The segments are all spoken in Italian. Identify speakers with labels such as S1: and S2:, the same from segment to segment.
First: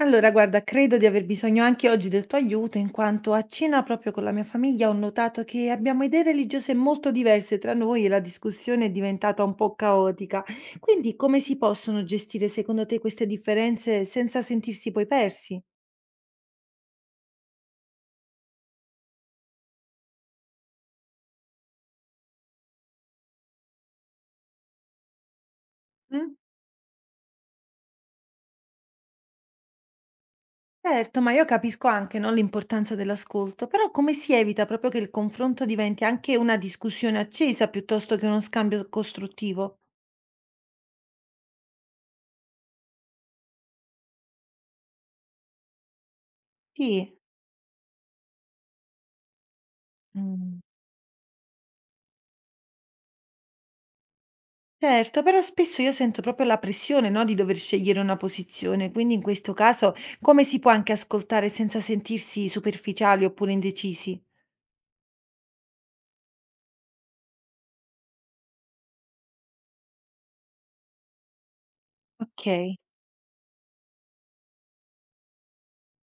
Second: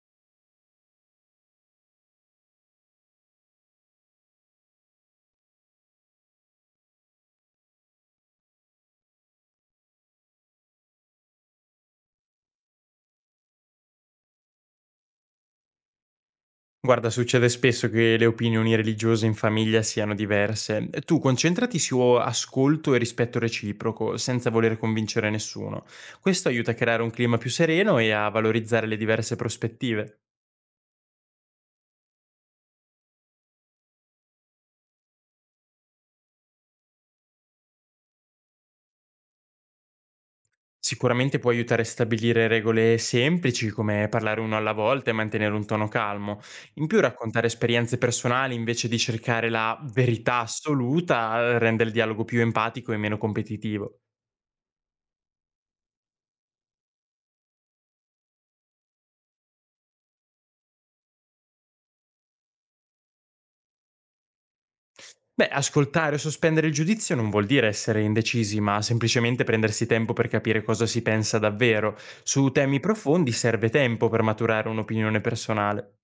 S1: Allora, guarda, credo di aver bisogno anche oggi del tuo aiuto, in quanto a cena proprio con la mia famiglia ho notato che abbiamo idee religiose molto diverse tra noi e la discussione è diventata un po' caotica. Quindi, come si possono gestire secondo te queste differenze senza sentirsi poi persi?
S2: Guarda, succede spesso che le opinioni religiose in famiglia siano diverse. Tu concentrati su ascolto e rispetto reciproco, senza voler convincere nessuno.
S1: Mm?
S2: Questo aiuta a creare un clima più sereno e a valorizzare le diverse prospettive.
S1: Certo, ma io capisco anche, no, l'importanza dell'ascolto, però come si evita proprio che il confronto diventi anche una discussione accesa piuttosto che uno scambio costruttivo?
S2: Sicuramente può aiutare a stabilire regole semplici, come parlare uno alla volta e mantenere un tono calmo. In più,
S1: Sì.
S2: raccontare esperienze personali invece di cercare la verità
S1: Mm.
S2: assoluta rende il dialogo più empatico e meno competitivo.
S1: Certo, però spesso io sento proprio la pressione, no, di dover scegliere una posizione, quindi in questo caso come si può anche ascoltare senza sentirsi superficiali oppure indecisi?
S2: Beh, ascoltare o sospendere il giudizio non vuol dire essere indecisi, ma semplicemente prendersi tempo per capire cosa si pensa davvero. Su
S1: Ok,
S2: temi profondi serve tempo per maturare un'opinione personale.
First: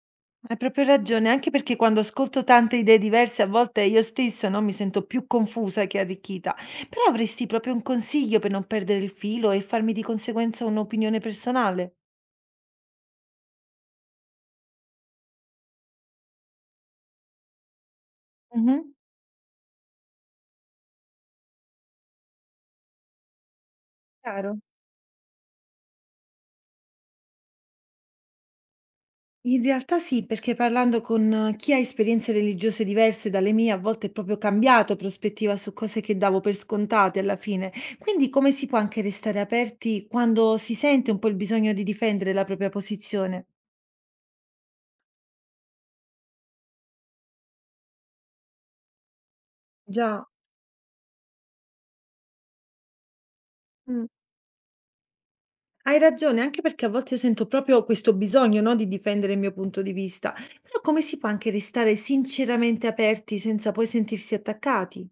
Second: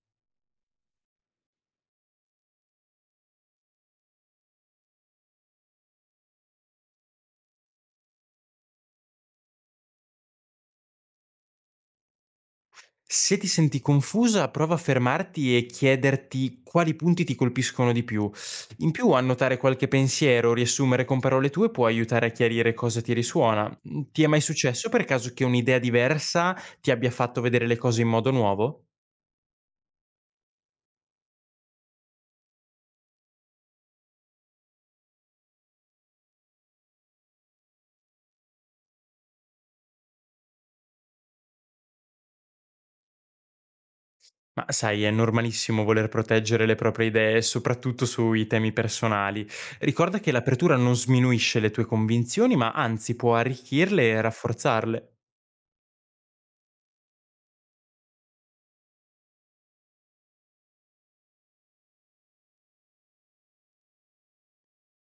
S1: hai proprio ragione, anche perché quando ascolto tante idee diverse a volte io stessa, no, mi sento più confusa che arricchita, però avresti proprio un consiglio per non perdere il filo e farmi di conseguenza un'opinione personale?
S2: Se ti senti confusa, prova a fermarti e chiederti quali punti ti colpiscono di più.
S1: Mhm.
S2: In più, annotare qualche pensiero o riassumere con parole tue può aiutare a chiarire cosa ti risuona. Ti è mai
S1: Chiaro.
S2: successo per caso che un'idea diversa ti abbia fatto vedere le cose in modo nuovo?
S1: In realtà sì, perché parlando con chi ha esperienze religiose diverse dalle mie, a volte è proprio cambiato prospettiva su cose che davo per scontate alla fine. Quindi come si può anche restare aperti quando si sente un po' il bisogno di difendere la propria posizione?
S2: Ma sai, è normalissimo voler proteggere le proprie idee, soprattutto sui temi personali. Ricorda
S1: Già,
S2: che l'apertura non sminuisce le tue convinzioni, ma anzi può
S1: mm,
S2: arricchirle e rafforzarle.
S1: hai ragione, anche perché a volte io sento proprio questo bisogno, no, di difendere il mio punto di vista. Però come si può anche restare sinceramente aperti senza poi sentirsi attaccati?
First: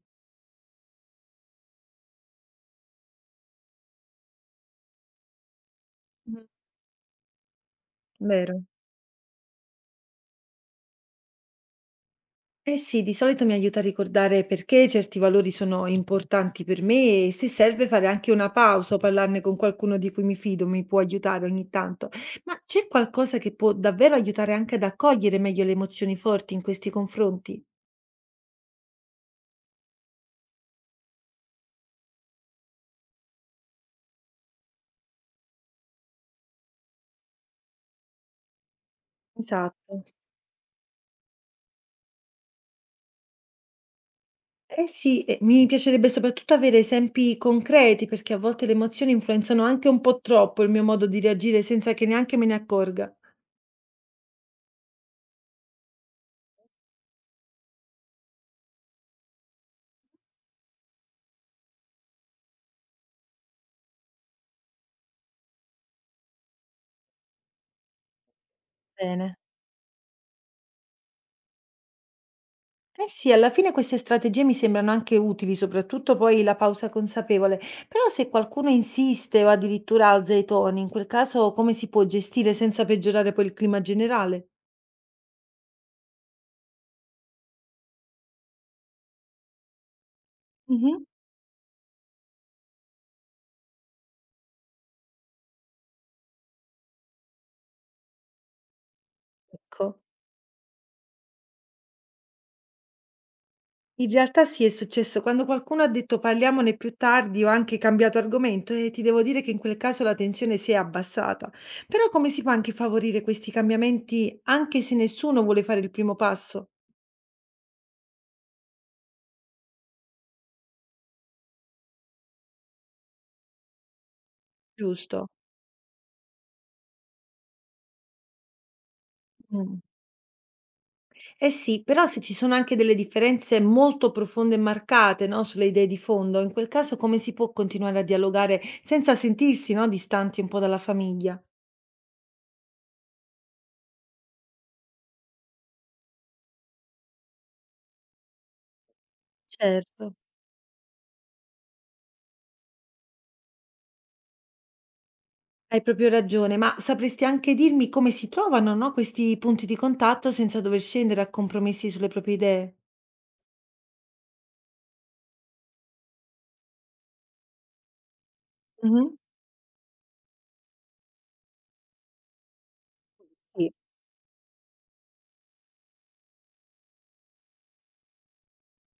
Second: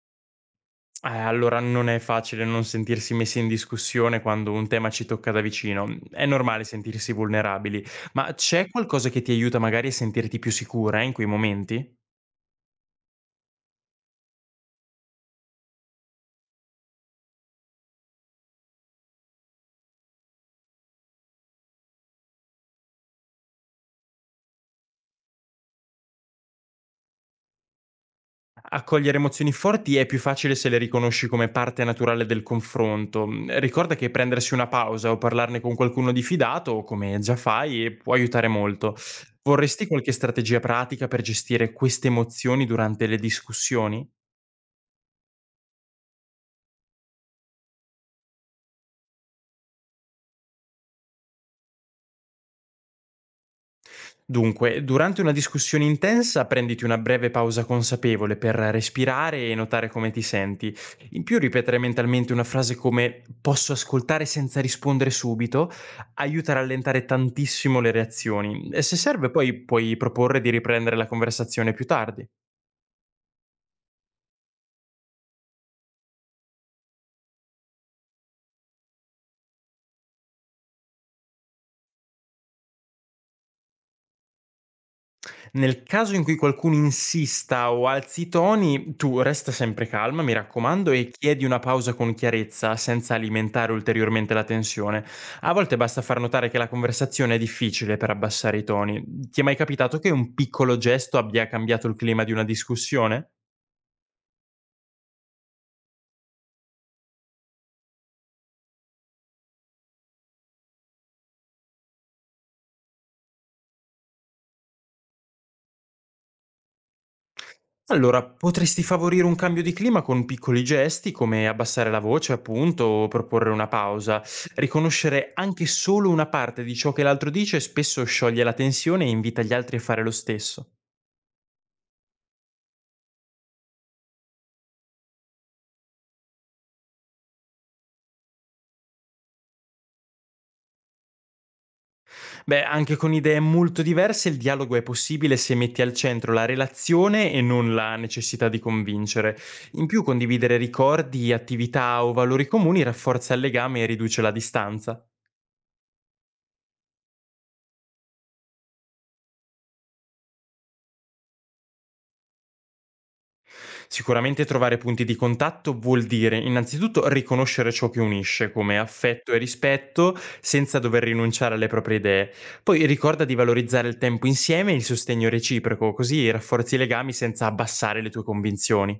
S2: Allora non è facile non sentirsi messi in discussione quando un tema ci tocca da vicino. È
S1: Mhm.
S2: normale sentirsi vulnerabili, ma
S1: Vero.
S2: c'è qualcosa che ti aiuta magari a sentirti più sicura in quei momenti?
S1: Eh sì, di solito mi aiuta a ricordare perché certi valori sono importanti per me e se serve fare anche una pausa o parlarne con qualcuno di cui mi fido, mi può aiutare ogni tanto. Ma c'è qualcosa che può davvero aiutare anche ad accogliere meglio le emozioni forti in questi confronti?
S2: A cogliere emozioni forti è più facile se le riconosci come parte naturale del confronto. Mm, ricorda che prendersi una pausa o parlarne con qualcuno di fidato, come già fai, può aiutare molto. Vorresti
S1: Esatto.
S2: qualche strategia pratica per gestire queste emozioni durante le discussioni?
S1: Eh sì, mi piacerebbe soprattutto avere esempi concreti perché a volte le emozioni influenzano anche un po' troppo il mio modo di reagire senza che neanche me ne accorga.
S2: Dunque, durante una discussione intensa prenditi una breve pausa consapevole per respirare e notare come ti senti. In più ripetere mentalmente una frase come posso ascoltare senza rispondere subito aiuta a rallentare tantissimo le reazioni. E se serve
S1: Bene.
S2: poi puoi proporre di riprendere la conversazione più tardi.
S1: Eh sì, alla fine queste strategie mi sembrano anche utili, soprattutto poi la pausa consapevole. Però se qualcuno insiste o addirittura alza i toni, in quel caso come si può gestire senza peggiorare poi il clima generale?
S2: Nel caso in cui qualcuno insista o alzi i toni, tu resta sempre calma, mi raccomando,
S1: Mhm.
S2: e chiedi una pausa con chiarezza, senza alimentare ulteriormente la tensione. A volte basta far notare che la conversazione è difficile per abbassare i toni. Ti è mai
S1: Ecco,
S2: capitato che un piccolo gesto abbia cambiato il clima di una discussione?
S1: in realtà sì, è successo quando qualcuno ha detto parliamone più tardi o anche cambiato argomento e ti devo dire che in quel caso la tensione si è abbassata. Però come si può anche favorire questi cambiamenti anche se nessuno vuole fare il primo passo?
S2: Allora, potresti favorire un cambio di clima con piccoli gesti come abbassare la voce, appunto, o proporre una pausa.
S1: Giusto.
S2: Riconoscere anche solo una parte di ciò che l'altro dice spesso scioglie la tensione e invita gli altri
S1: Mm.
S2: a fare lo stesso.
S1: Eh sì, però se ci sono anche delle differenze molto profonde e marcate, no, sulle idee di fondo, in quel caso come si può continuare a dialogare senza sentirsi, no, distanti un po' dalla famiglia?
S2: Beh, anche con idee molto diverse il dialogo è possibile se metti al centro la relazione e non la necessità di convincere. In più,
S1: Certo.
S2: condividere ricordi, attività o valori comuni rafforza il legame e riduce la distanza.
S1: Hai proprio ragione, ma sapresti anche dirmi come si trovano, no, questi punti di contatto senza dover scendere a compromessi sulle proprie idee?
S2: Sicuramente trovare punti di contatto vuol dire innanzitutto riconoscere ciò che unisce, come
S1: Mhm.
S2: affetto e rispetto, senza dover rinunciare alle proprie idee. Poi ricorda di
S1: Sì.
S2: valorizzare il tempo insieme e il sostegno reciproco, così rafforzi i legami senza abbassare le tue convinzioni.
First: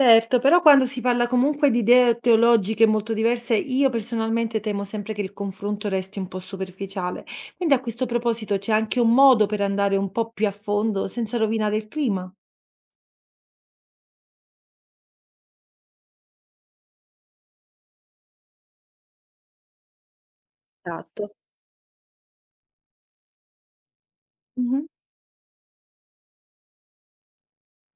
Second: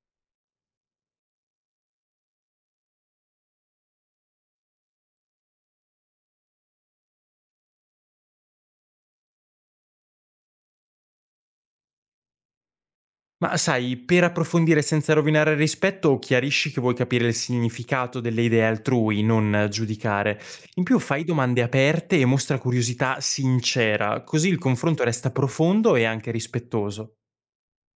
S1: Certo, però quando si parla comunque di idee teologiche molto diverse, io personalmente temo sempre che il confronto resti un po' superficiale. Quindi a questo proposito c'è anche un modo per andare un po' più a fondo senza rovinare il clima.
S2: Ma sai, per approfondire senza rovinare il rispetto, chiarisci che vuoi capire il significato delle idee altrui, non giudicare. In più fai
S1: Esatto.
S2: domande aperte e mostra curiosità sincera, così il
S1: Mhm.
S2: confronto resta profondo e anche rispettoso.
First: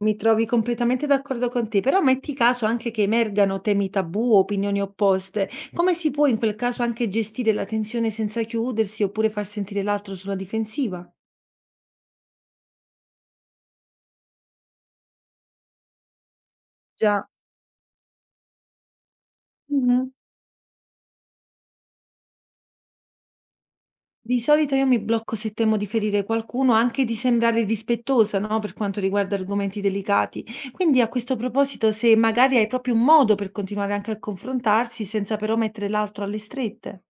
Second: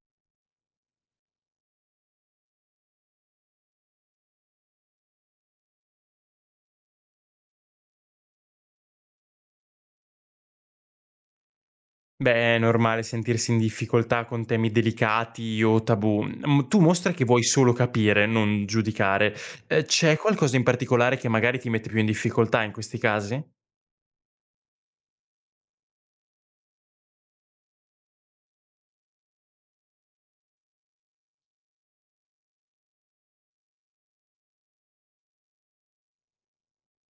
S1: Mi trovi completamente d'accordo con te, però metti caso anche che emergano temi tabù o opinioni opposte. Come si può in quel caso anche gestire la tensione senza chiudersi oppure far sentire l'altro sulla difensiva?
S2: Beh, è normale sentirsi in difficoltà con temi delicati o tabù. Tu mostra che
S1: Già.
S2: vuoi solo capire, non giudicare.
S1: Mhm.
S2: C'è qualcosa in particolare che magari ti mette più in difficoltà in questi casi?
S1: Di solito io mi blocco se temo di ferire qualcuno, anche di sembrare irrispettosa, no, per quanto riguarda argomenti delicati. Quindi a questo proposito, se magari hai proprio un modo per continuare anche a confrontarsi senza però mettere l'altro alle strette.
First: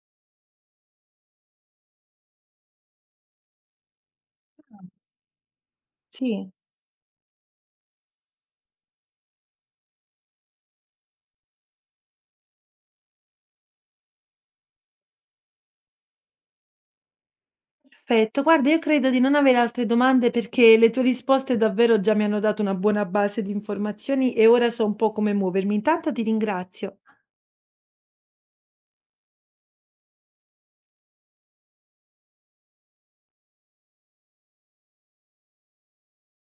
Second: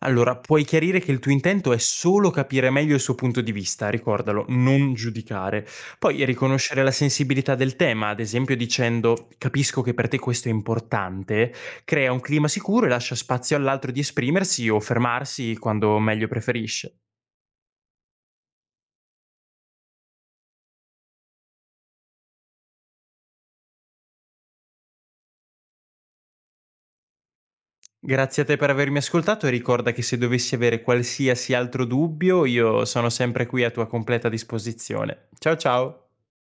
S2: Allora, puoi chiarire che il tuo intento è solo capire meglio il suo punto di vista, ricordalo, non
S1: Ah.
S2: giudicare. Poi
S1: Sì.
S2: riconoscere la sensibilità del tema, ad esempio dicendo capisco che per te questo è importante, crea un clima sicuro e lascia spazio all'altro di esprimersi o fermarsi quando meglio preferisce.
S1: Perfetto, guarda, io credo di non avere altre domande perché le tue risposte davvero già mi hanno dato una buona base di informazioni e ora so un po' come muovermi. Intanto ti ringrazio.
S2: Grazie a te per avermi ascoltato e ricorda che se dovessi avere qualsiasi altro dubbio io sono sempre qui a tua completa disposizione. Ciao ciao.